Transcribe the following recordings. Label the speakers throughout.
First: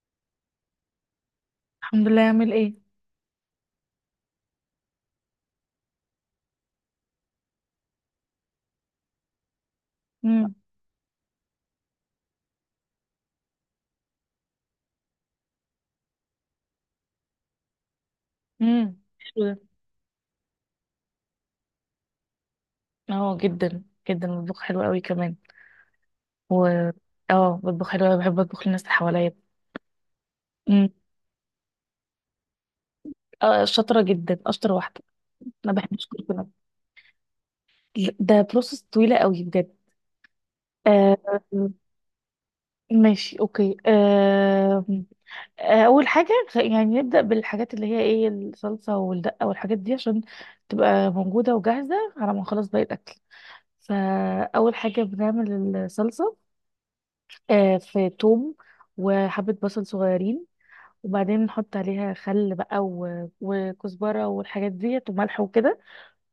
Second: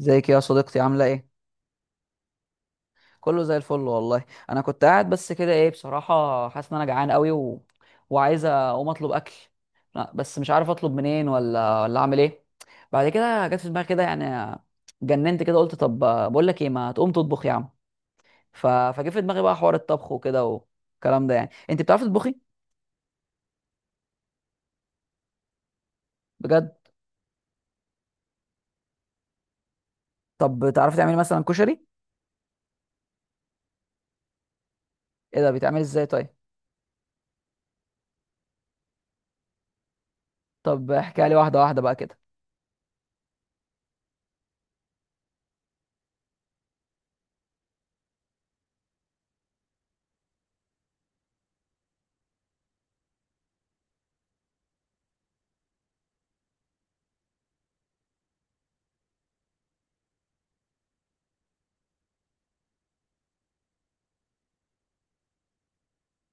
Speaker 1: ازيك يا صديقتي، عامله ايه؟
Speaker 2: الحمد لله. يعمل ايه؟
Speaker 1: كله زي الفل والله. انا كنت قاعد بس كده، ايه بصراحه، حاسس ان انا جعان قوي وعايز اقوم اطلب اكل. لا بس مش
Speaker 2: امم
Speaker 1: عارف اطلب منين ولا اعمل ايه. بعد كده جت في دماغي كده يعني، جننت كده قلت طب، بقول لك ايه، ما تقوم تطبخ يا عم. فجه في دماغي
Speaker 2: حلو ده.
Speaker 1: بقى حوار الطبخ وكده والكلام ده، يعني انت بتعرفي تطبخي؟
Speaker 2: اه، جدا. جدا بطبخ حلو قوي كمان. و
Speaker 1: بجد؟
Speaker 2: اه بطبخ حلو قوي، بحب اطبخ للناس اللي حواليا.
Speaker 1: طب
Speaker 2: امم
Speaker 1: بتعرفي تعملي مثلا كشري؟
Speaker 2: آه، شاطره جدا، اشطر واحده.
Speaker 1: ايه ده،
Speaker 2: ما
Speaker 1: بيتعمل ازاي
Speaker 2: بحبش كل
Speaker 1: طيب؟
Speaker 2: كلام، ده بروسس طويله قوي بجد.
Speaker 1: طب احكي لي
Speaker 2: آه،
Speaker 1: واحده واحده بقى كده.
Speaker 2: ماشي، اوكي، آه. اول حاجه يعني نبدا بالحاجات اللي هي ايه، الصلصه والدقه والحاجات دي، عشان تبقى موجوده وجاهزه على ما نخلص باقي الاكل. فاول حاجه بنعمل الصلصه. في توم وحبة بصل صغيرين، وبعدين نحط عليها خل بقى وكزبرة والحاجات ديت وملح وكده.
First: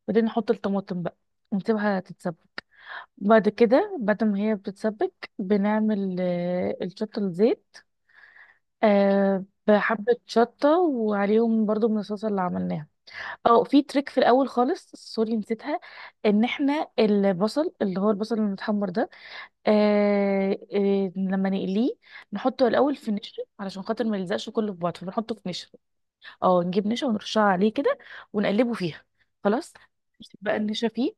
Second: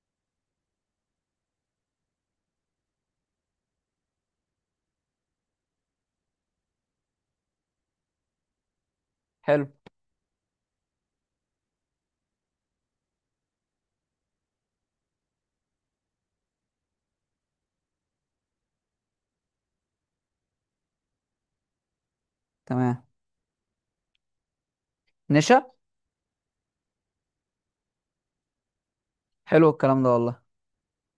Speaker 2: وبعدين نحط الطماطم بقى ونسيبها تتسبك. بعد كده بعد ما هي بتتسبك بنعمل الشطة الزيت.
Speaker 1: حلو.
Speaker 2: بحبة شطة، وعليهم برضو من الصلصة اللي عملناها. اه، في تريك في الأول خالص، سوري نسيتها. ان احنا البصل، اللي هو البصل المتحمر ده، لما نقليه نحطه الاول
Speaker 1: تمام.
Speaker 2: في نشا، علشان خاطر ما يلزقش كله في بعض، فبنحطه في
Speaker 1: نشا.
Speaker 2: نشا. اه، نجيب نشا ونرشها عليه كده ونقلبه فيها،
Speaker 1: حلو
Speaker 2: خلاص.
Speaker 1: الكلام ده والله.
Speaker 2: نكتب بقى النشا فيه،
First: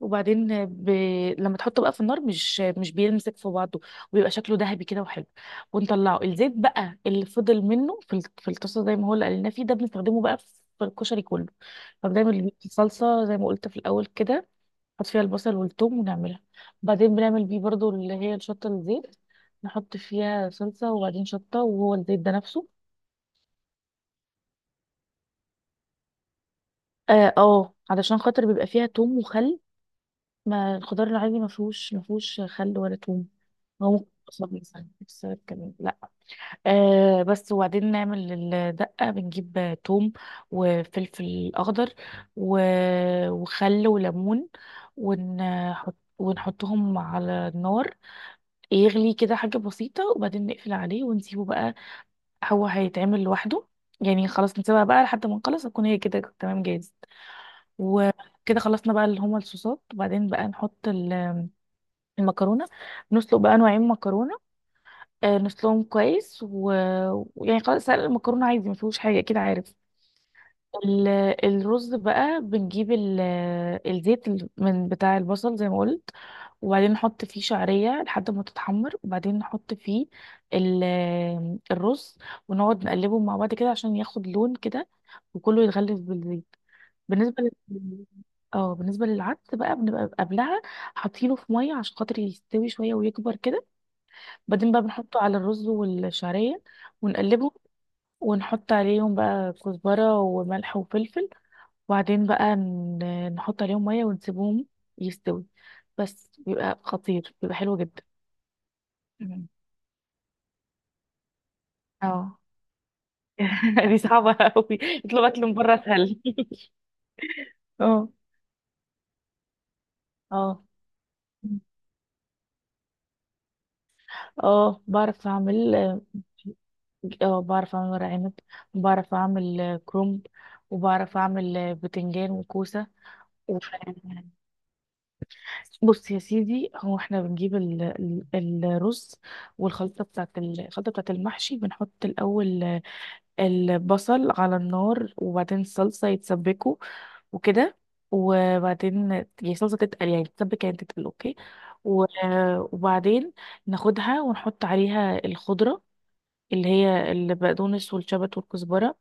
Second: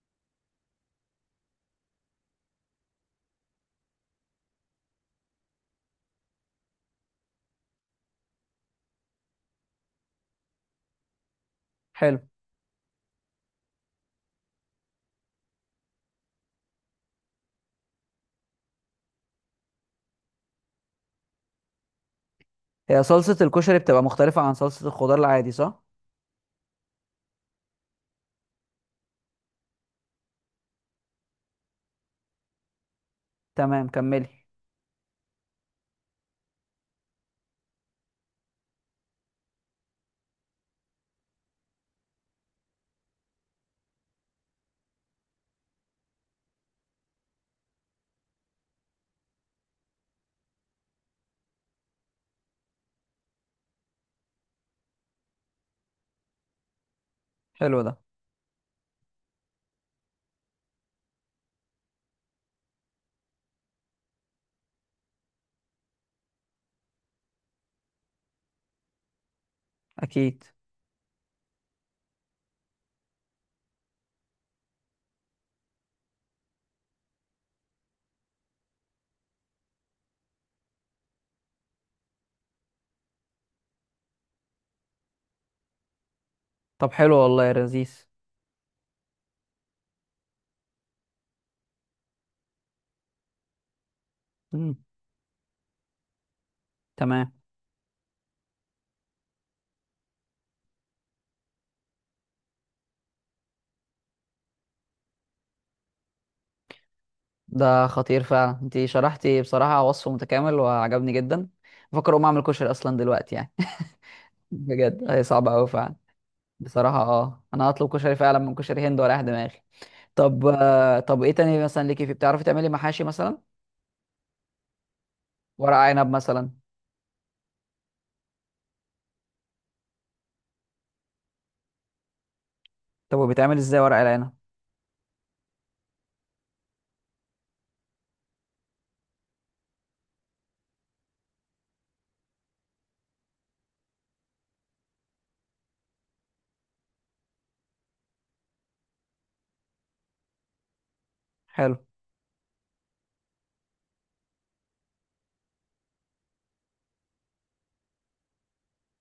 Speaker 2: وبعدين لما تحطه بقى في النار مش بيمسك في بعضه، وبيبقى شكله ذهبي كده وحلو. ونطلعه الزيت بقى اللي فضل منه في في الطاسه، زي ما هو، اللي قلنا فيه ده بنستخدمه بقى في الكشري كله.
Speaker 1: حلو.
Speaker 2: فبنعمل بيه صلصه زي ما قلت في الاول كده، نحط فيها البصل والثوم ونعملها. وبعدين بنعمل بيه برضو اللي هي الشطة الزيت، نحط فيها صلصة وبعدين شطة، وهو الزيت ده نفسه.
Speaker 1: هي صلصة الكشري بتبقى مختلفة عن صلصة الخضار العادي صح؟
Speaker 2: اه، علشان خاطر بيبقى فيها توم وخل، ما الخضار العادي ما فيهوش خل ولا توم.
Speaker 1: تمام
Speaker 2: هو ممكن
Speaker 1: كملي.
Speaker 2: بصل مثلا بسبب كمان، لا. بس. وبعدين نعمل الدقة، بنجيب توم وفلفل أخضر و... وخل وليمون، ونحطهم على النار. يغلي كده حاجة بسيطة وبعدين نقفل عليه ونسيبه بقى، هو هيتعمل لوحده. يعني خلاص نسيبها بقى لحد ما نخلص، هتكون هي كده تمام جاهز.
Speaker 1: حلو ده.
Speaker 2: وكده خلصنا بقى اللي هما الصوصات، وبعدين بقى نحط المكرونة. نسلق بقى نوعين مكرونة، نسلقهم كويس ويعني خلاص، سلق المكرونة عادي ما فيهوش حاجة كده، عارف.
Speaker 1: أكيد.
Speaker 2: ال- الرز بقى بنجيب الزيت من بتاع البصل زي ما قلت، وبعدين نحط فيه شعرية لحد ما تتحمر، وبعدين نحط فيه ال- الرز، ونقعد نقلبه مع بعض كده عشان ياخد لون كده وكله يتغلف بالزيت.
Speaker 1: طب حلو
Speaker 2: بالنسبة
Speaker 1: والله يا لذيذ.
Speaker 2: لل... اه بالنسبة للعدس بقى، بنبقى قبلها حاطينه في مية عشان خاطر يستوي شوية ويكبر كده، بعدين
Speaker 1: مم.
Speaker 2: بقى بنحطه على الرز والشعرية
Speaker 1: تمام.
Speaker 2: ونقلبه، ونحط عليهم بقى كزبرة وملح وفلفل، وبعدين بقى نحط عليهم ميه ونسيبهم يستوي. بس بيبقى خطير، بيبقى حلو
Speaker 1: ده
Speaker 2: جدا.
Speaker 1: خطير فعلا، انتي شرحتي
Speaker 2: مم.
Speaker 1: بصراحة وصف متكامل وعجبني جدا. بفكر أقوم
Speaker 2: اه.
Speaker 1: أعمل كشري أصلا دلوقتي يعني.
Speaker 2: دي صعبة قوي،
Speaker 1: بجد هي
Speaker 2: اطلب اكل
Speaker 1: صعبة
Speaker 2: من
Speaker 1: أوي
Speaker 2: بره
Speaker 1: فعلا.
Speaker 2: اسهل.
Speaker 1: بصراحة اه، أنا هطلب
Speaker 2: اه.
Speaker 1: كشري فعلا من كشري هند ورايح دماغي. طب
Speaker 2: اه
Speaker 1: طب إيه تاني مثلا ليكي، في بتعرفي تعملي محاشي مثلا؟
Speaker 2: اه، بعرف اعمل.
Speaker 1: ورق عنب مثلا.
Speaker 2: اه، بعرف اعمل ورق عنب، وبعرف اعمل كرومب، وبعرف اعمل بتنجان وكوسة.
Speaker 1: طب وبيتعمل
Speaker 2: و-
Speaker 1: إزاي ورق العنب؟
Speaker 2: بص يا سيدي، هو احنا بنجيب الرز، والخلطة بتاعت ال- الخلطة بتاعت المحشي. بنحط الأول البصل على النار، وبعدين الصلصة يتسبكوا وكده، وبعدين يعني الصلصة تتقل، يعني تتسبك، يعني تتقل، اوكي.
Speaker 1: حلو.
Speaker 2: و- وبعدين ناخدها ونحط عليها الخضرة اللي هي البقدونس والشبت والكزبرة،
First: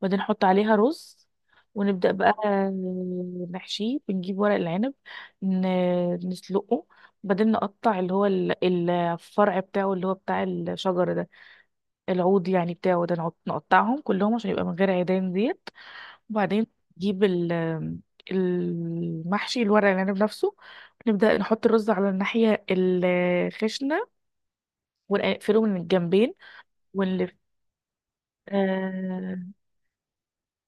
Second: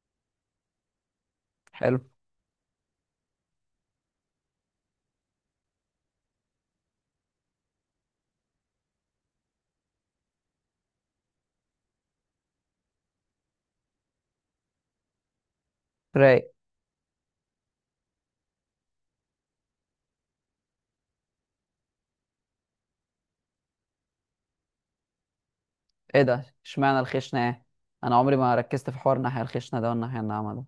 Speaker 2: وبعدين نحط عليها رز،
Speaker 1: حلو.
Speaker 2: ونبدأ بقى نحشيه. بنجيب ورق العنب، نسلقه، وبعدين نقطع اللي هو الفرع بتاعه اللي هو بتاع الشجر ده، العود يعني بتاعه ده، نقطعهم كلهم عشان يبقى من غير عيدان ديت.
Speaker 1: رايق.
Speaker 2: وبعدين نجيب المحشي، الورق العنب نفسه، نبدأ نحط الرز على الناحية الخشنة ونقفله من
Speaker 1: ايه
Speaker 2: الجنبين
Speaker 1: ده، اشمعنى
Speaker 2: ونلف.
Speaker 1: الخشنة ايه؟ انا عمري ما ركزت في حوار الناحية
Speaker 2: آه
Speaker 1: الخشنة ده والناحية الناعمة ده.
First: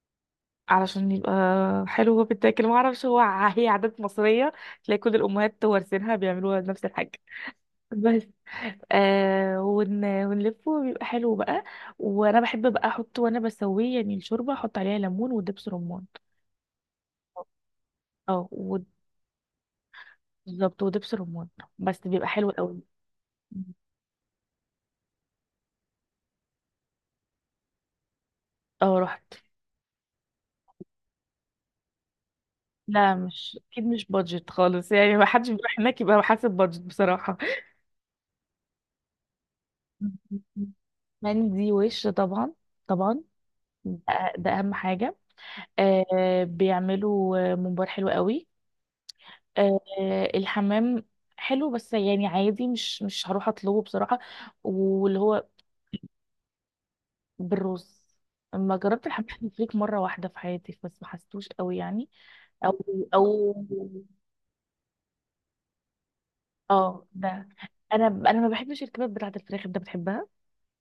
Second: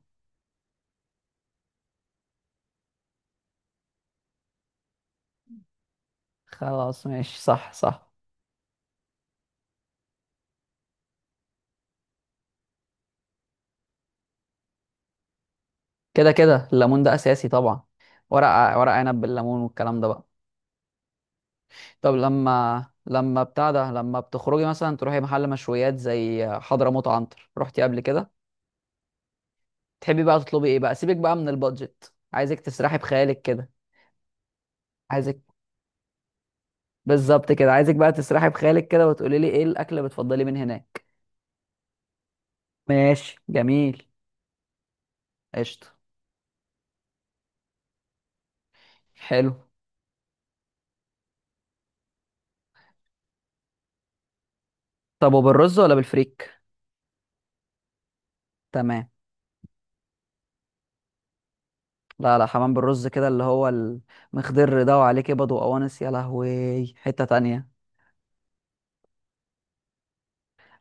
Speaker 2: علشان يبقى حلو وبيتاكل، ما اعرفش، هو هي عادات مصرية، تلاقي كل الأمهات وارثينها بيعملوها نفس
Speaker 1: خلاص
Speaker 2: الحاجة.
Speaker 1: ماشي، صح صح.
Speaker 2: بس ونلفه، بيبقى حلو بقى. وانا بحب بقى احط وانا بسويه، يعني الشوربه احط عليها ليمون ودبس رمان.
Speaker 1: كده كده الليمون ده اساسي طبعا.
Speaker 2: اه،
Speaker 1: ورق عنب بالليمون والكلام ده بقى.
Speaker 2: بالظبط، ودبس رمان، بس
Speaker 1: طب
Speaker 2: بيبقى حلو قوي.
Speaker 1: لما بتاع ده، لما بتخرجي مثلا تروحي محل مشويات زي حضرموت عنتر، رحتي قبل كده؟
Speaker 2: اه، رحت.
Speaker 1: تحبي بقى تطلبي ايه بقى، سيبك بقى من البادجت، عايزك تسرحي
Speaker 2: لا،
Speaker 1: بخيالك
Speaker 2: مش
Speaker 1: كده.
Speaker 2: اكيد مش بادجت خالص، يعني ما
Speaker 1: عايزك،
Speaker 2: حدش بيروح هناك يبقى حاسب بادجت بصراحه.
Speaker 1: بالظبط كده، عايزك بقى تسرحي بخيالك كده وتقولي لي ايه الاكل اللي بتفضلي من هناك.
Speaker 2: مندي وش طبعا. طبعا.
Speaker 1: ماشي جميل.
Speaker 2: ده اهم حاجه.
Speaker 1: قشطة.
Speaker 2: بيعملوا ممبار حلو قوي.
Speaker 1: حلو.
Speaker 2: آه، الحمام حلو، بس يعني عادي، مش هروح اطلبه بصراحة. واللي
Speaker 1: طب
Speaker 2: هو
Speaker 1: وبالرز ولا بالفريك؟
Speaker 2: بالرز. لما جربت
Speaker 1: تمام.
Speaker 2: الحمام الفريك مرة واحدة في حياتي، بس ما حسيتوش قوي يعني.
Speaker 1: لا لا،
Speaker 2: او
Speaker 1: حمام بالرز كده، اللي
Speaker 2: او
Speaker 1: هو المخضر ده وعليه كبد وقوانص، يا لهوي،
Speaker 2: اه،
Speaker 1: حتة
Speaker 2: ده.
Speaker 1: تانية.
Speaker 2: انا ما بحبش الكباب بتاعة الفراخ، انت بتحبها؟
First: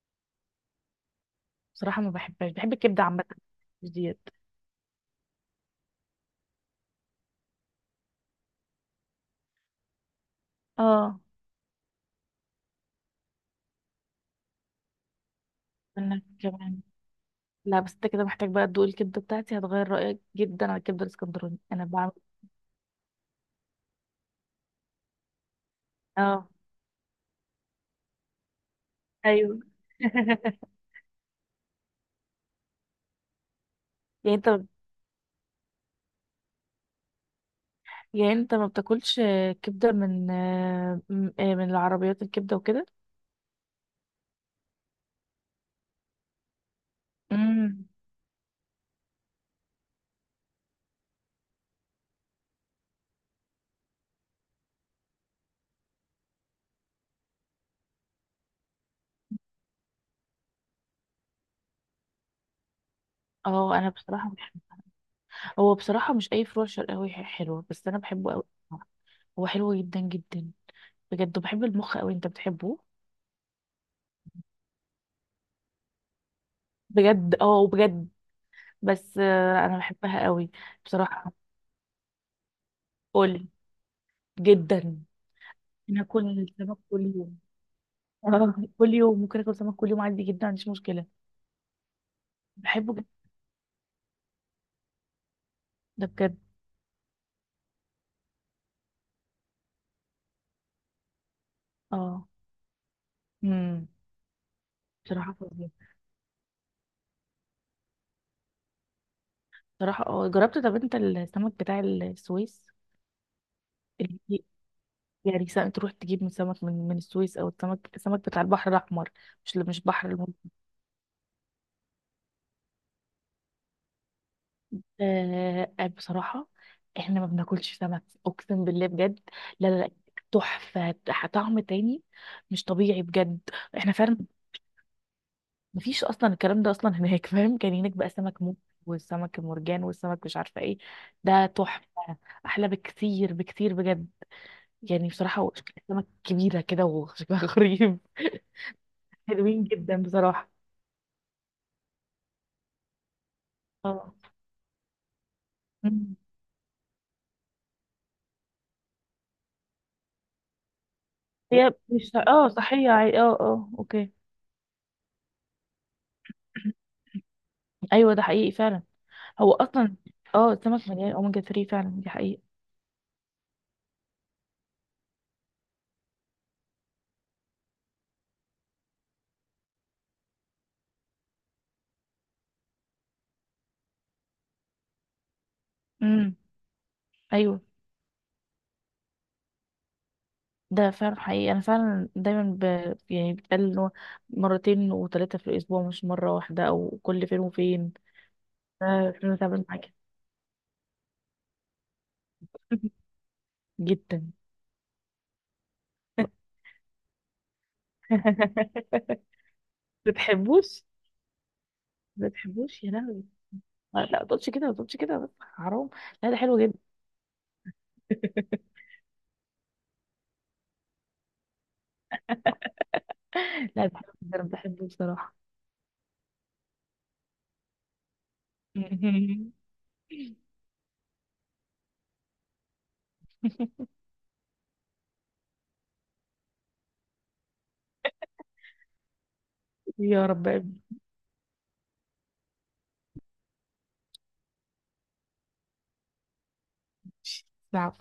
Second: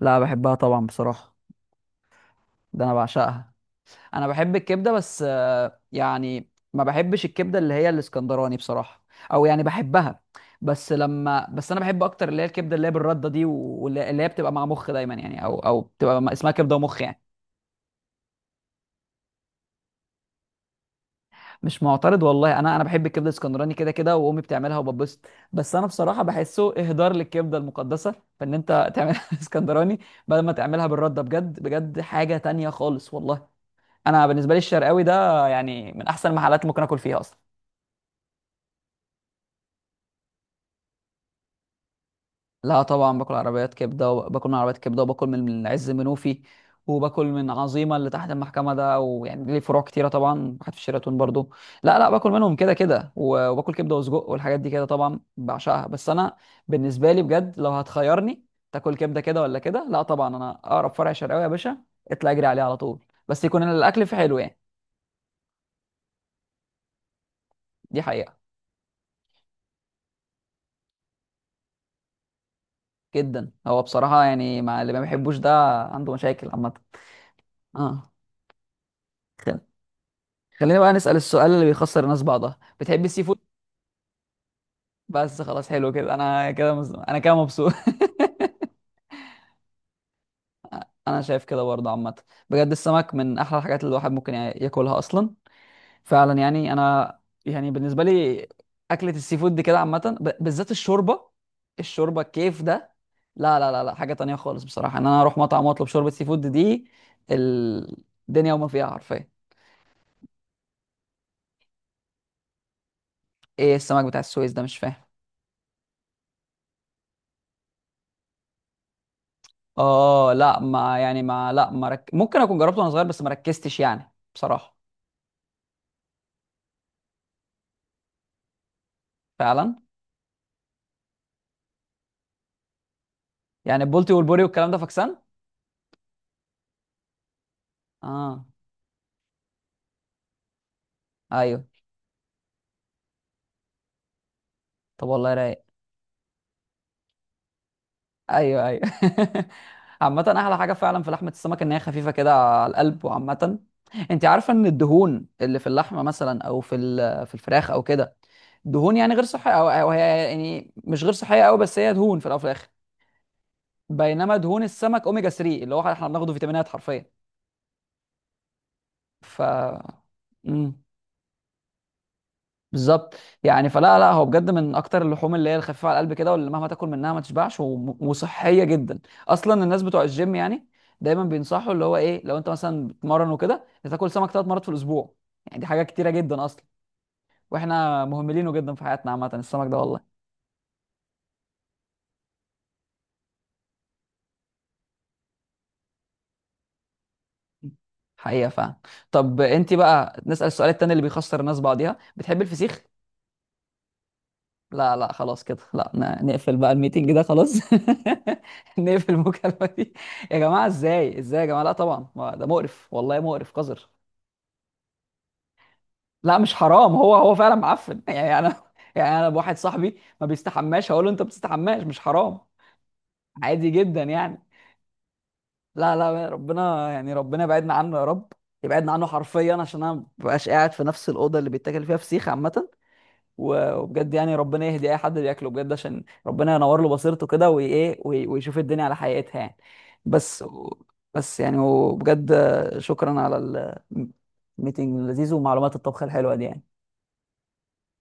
Speaker 1: لا، بحبها طبعا بصراحة.
Speaker 2: بصراحة ما بحبهاش، بحب
Speaker 1: ده انا
Speaker 2: الكبدة عامة،
Speaker 1: بعشقها.
Speaker 2: مش ديت.
Speaker 1: انا بحب الكبدة بس، يعني ما بحبش الكبدة اللي هي الاسكندراني بصراحة. او يعني بحبها. بس
Speaker 2: اه،
Speaker 1: لما بس انا بحب اكتر اللي هي الكبدة اللي هي بالردة دي، واللي هي بتبقى مع مخ دايما يعني، او
Speaker 2: انا
Speaker 1: بتبقى اسمها كبدة
Speaker 2: كمان.
Speaker 1: ومخ يعني.
Speaker 2: لا بس انت كده محتاج بقى تدوق الكبدة بتاعتي، هتغير رأيك جدا على الكبدة الاسكندراني،
Speaker 1: مش
Speaker 2: انا بعمل.
Speaker 1: معترض والله، انا بحب الكبده الاسكندراني كده كده، وامي بتعملها وببسط. بس انا بصراحه
Speaker 2: اه،
Speaker 1: بحسه اهدار للكبده المقدسه. فان انت تعملها
Speaker 2: ايوه.
Speaker 1: اسكندراني بدل ما تعملها بالرده، بجد بجد حاجه تانية خالص والله. انا
Speaker 2: يعني
Speaker 1: بالنسبه لي
Speaker 2: انت
Speaker 1: الشرقاوي ده يعني من احسن المحلات اللي ممكن اكل فيها اصلا.
Speaker 2: يعني انت ما بتاكلش كبدة من من العربيات، الكبدة
Speaker 1: لا
Speaker 2: وكده.
Speaker 1: طبعا، باكل عربيات كبده وباكل من عربيات كبده وباكل من عز منوفي، وباكل من
Speaker 2: امم
Speaker 1: عظيمه اللي تحت المحكمه ده، ويعني ليه فروع كتيره طبعا، واحد في شيراتون برضو. لا لا باكل منهم كده كده، وباكل كبده وسجق والحاجات دي كده طبعا بعشقها. بس انا بالنسبه لي بجد، لو هتخيرني تاكل كبده كده ولا كده، لا طبعا، انا اقرب فرع شرقاوي يا باشا اطلع اجري عليه على طول، بس يكون
Speaker 2: اه، انا
Speaker 1: الاكل فيه
Speaker 2: بصراحة
Speaker 1: حلو يعني.
Speaker 2: بحب. هو بصراحة مش اي فروع شرقاوي حلوة، بس انا
Speaker 1: دي
Speaker 2: بحبه
Speaker 1: حقيقه.
Speaker 2: قوي. هو حلو جدا جدا بجد، وبحب المخ قوي، انت بتحبه؟
Speaker 1: جدا، هو بصراحه يعني مع اللي ما بيحبوش ده عنده مشاكل عامه.
Speaker 2: بجد، اه، بجد.
Speaker 1: اه.
Speaker 2: بس انا بحبها قوي.
Speaker 1: خلينا بقى نسأل
Speaker 2: بصراحة،
Speaker 1: السؤال اللي بيخسر الناس بعضها، بتحب السي فود؟
Speaker 2: قول. جدا.
Speaker 1: بس خلاص حلو
Speaker 2: انا
Speaker 1: كده،
Speaker 2: اكل سمك كل
Speaker 1: انا كده
Speaker 2: يوم.
Speaker 1: مبسوط.
Speaker 2: اه، كل يوم ممكن اكل سمك كل يوم عادي جدا، ما عنديش مشكلة.
Speaker 1: انا شايف كده برضه عامه، بجد
Speaker 2: بحبه جدا،
Speaker 1: السمك من احلى الحاجات اللي الواحد ممكن ياكلها اصلا.
Speaker 2: ده بجد.
Speaker 1: فعلا يعني انا، يعني بالنسبه لي اكله السي فود دي كده عامه، بالذات الشوربه، الشوربه
Speaker 2: اه.
Speaker 1: الكيف ده، لا لا لا
Speaker 2: امم
Speaker 1: لا، حاجه تانية خالص بصراحه ان انا
Speaker 2: بصراحة
Speaker 1: اروح مطعم
Speaker 2: فظيع.
Speaker 1: واطلب شوربه سي فود دي، الدنيا وما فيها حرفيا.
Speaker 2: صراحة اه، جربت. طب انت السمك بتاع السويس،
Speaker 1: ايه السمك بتاع
Speaker 2: اللي-
Speaker 1: السويس ده، مش فاهم.
Speaker 2: يعني سمك تروح تجيب من سمك من السويس، او السمك بتاع البحر الاحمر، مش بحر
Speaker 1: اه
Speaker 2: المتوسط.
Speaker 1: لا، ما يعني ما لا ما رك... ممكن اكون جربته وانا صغير بس ما ركزتش يعني بصراحه.
Speaker 2: بصراحة احنا ما بناكلش سمك، اقسم بالله بجد. لا
Speaker 1: فعلا.
Speaker 2: لا لا، تحفة، طعم تاني، مش طبيعي بجد.
Speaker 1: يعني
Speaker 2: احنا
Speaker 1: البولتي
Speaker 2: فعلا
Speaker 1: والبوري والكلام ده فاكسان.
Speaker 2: مفيش اصلا الكلام ده اصلا هناك. فاهم؟ كان هناك بقى سمك
Speaker 1: اه
Speaker 2: موت، والسمك المرجان، والسمك مش عارفة ايه، ده
Speaker 1: ايوه.
Speaker 2: تحفة. احلى بكتير بكتير بجد.
Speaker 1: طب
Speaker 2: يعني
Speaker 1: والله
Speaker 2: بصراحة هو
Speaker 1: رايق.
Speaker 2: شكل سمك كبيرة كده وشكلها غريب،
Speaker 1: ايوه ايوه.
Speaker 2: حلوين جدا
Speaker 1: عامه
Speaker 2: بصراحة.
Speaker 1: احلى حاجه فعلا في لحمه السمك ان هي خفيفه كده على القلب وعامه.
Speaker 2: اه.
Speaker 1: انت عارفه ان الدهون اللي في اللحمه
Speaker 2: مم.
Speaker 1: مثلا او في في الفراخ او كده، دهون يعني غير صحيه، او هي يعني مش غير صحيه قوي،
Speaker 2: هي
Speaker 1: بس هي
Speaker 2: مش
Speaker 1: دهون في الاول وفي الاخر.
Speaker 2: صحية عادي، اه اه، اوكي.
Speaker 1: بينما دهون السمك اوميجا 3 اللي هو احنا بناخده فيتامينات حرفيا.
Speaker 2: ايوه، ده حقيقي فعلا.
Speaker 1: ف
Speaker 2: هو اصلا، اه
Speaker 1: مم.
Speaker 2: السمك مليان اوميجا 3 فعلا، دي حقيقة.
Speaker 1: بالظبط. يعني فلا لا هو بجد من اكتر اللحوم اللي هي الخفيفه على القلب كده، واللي مهما تاكل منها ما تشبعش، وصحيه جدا اصلا. الناس بتوع الجيم يعني دايما بينصحوا اللي هو ايه، لو انت مثلا بتمرن وكده تاكل سمك 3 مرات في الاسبوع، يعني دي حاجه كتيره
Speaker 2: امم
Speaker 1: جدا اصلا.
Speaker 2: ايوه،
Speaker 1: واحنا مهملينه جدا في حياتنا عامه السمك ده والله.
Speaker 2: ده فعلا حقيقي، انا فعلا دايما يعني بتقال ان هو مرتين وثلاثة في الاسبوع، مش مرة واحدة او كل فين وفين.
Speaker 1: حقيقه فعلا.
Speaker 2: انا
Speaker 1: طب
Speaker 2: تعبان
Speaker 1: انت
Speaker 2: معاك.
Speaker 1: بقى نسال السؤال التاني اللي بيخسر الناس بعضيها، بتحب الفسيخ؟
Speaker 2: جدا.
Speaker 1: لا لا خلاص كده، لا نقفل بقى الميتنج ده خلاص. نقفل المكالمة دي. يا جماعة
Speaker 2: بتحبوش؟
Speaker 1: ازاي، ازاي يا جماعة، لا طبعا ما ده
Speaker 2: بتحبوش
Speaker 1: مقرف
Speaker 2: يا
Speaker 1: والله،
Speaker 2: لهوي!
Speaker 1: مقرف قذر.
Speaker 2: لا، ما تقولش كده، ما تقولش كده، بس حرام. لا، ده
Speaker 1: لا مش
Speaker 2: حلو جدا.
Speaker 1: حرام، هو فعلا معفن. يعني انا، بواحد صاحبي ما بيستحماش هقول له انت بتستحماش مش حرام؟ عادي
Speaker 2: لا، ده
Speaker 1: جدا
Speaker 2: حلو جدا،
Speaker 1: يعني.
Speaker 2: أنا بحبه بصراحة.
Speaker 1: لا لا ربنا يعني، ربنا يبعدنا عنه يا رب. يبعدنا عنه حرفيا عشان انا ما ببقاش قاعد في نفس الأوضة اللي بيتاكل فيها فسيخ عامة. وبجد يعني ربنا يهدي اي حد بياكله بجد عشان ربنا ينور له بصيرته كده وايه، ويشوف الدنيا على حقيقتها يعني.
Speaker 2: يا
Speaker 1: بس
Speaker 2: رب.
Speaker 1: بس يعني وبجد، شكرا على الميتنج اللذيذ ومعلومات الطبخ الحلوة دي يعني.
Speaker 2: ماشي. نعم.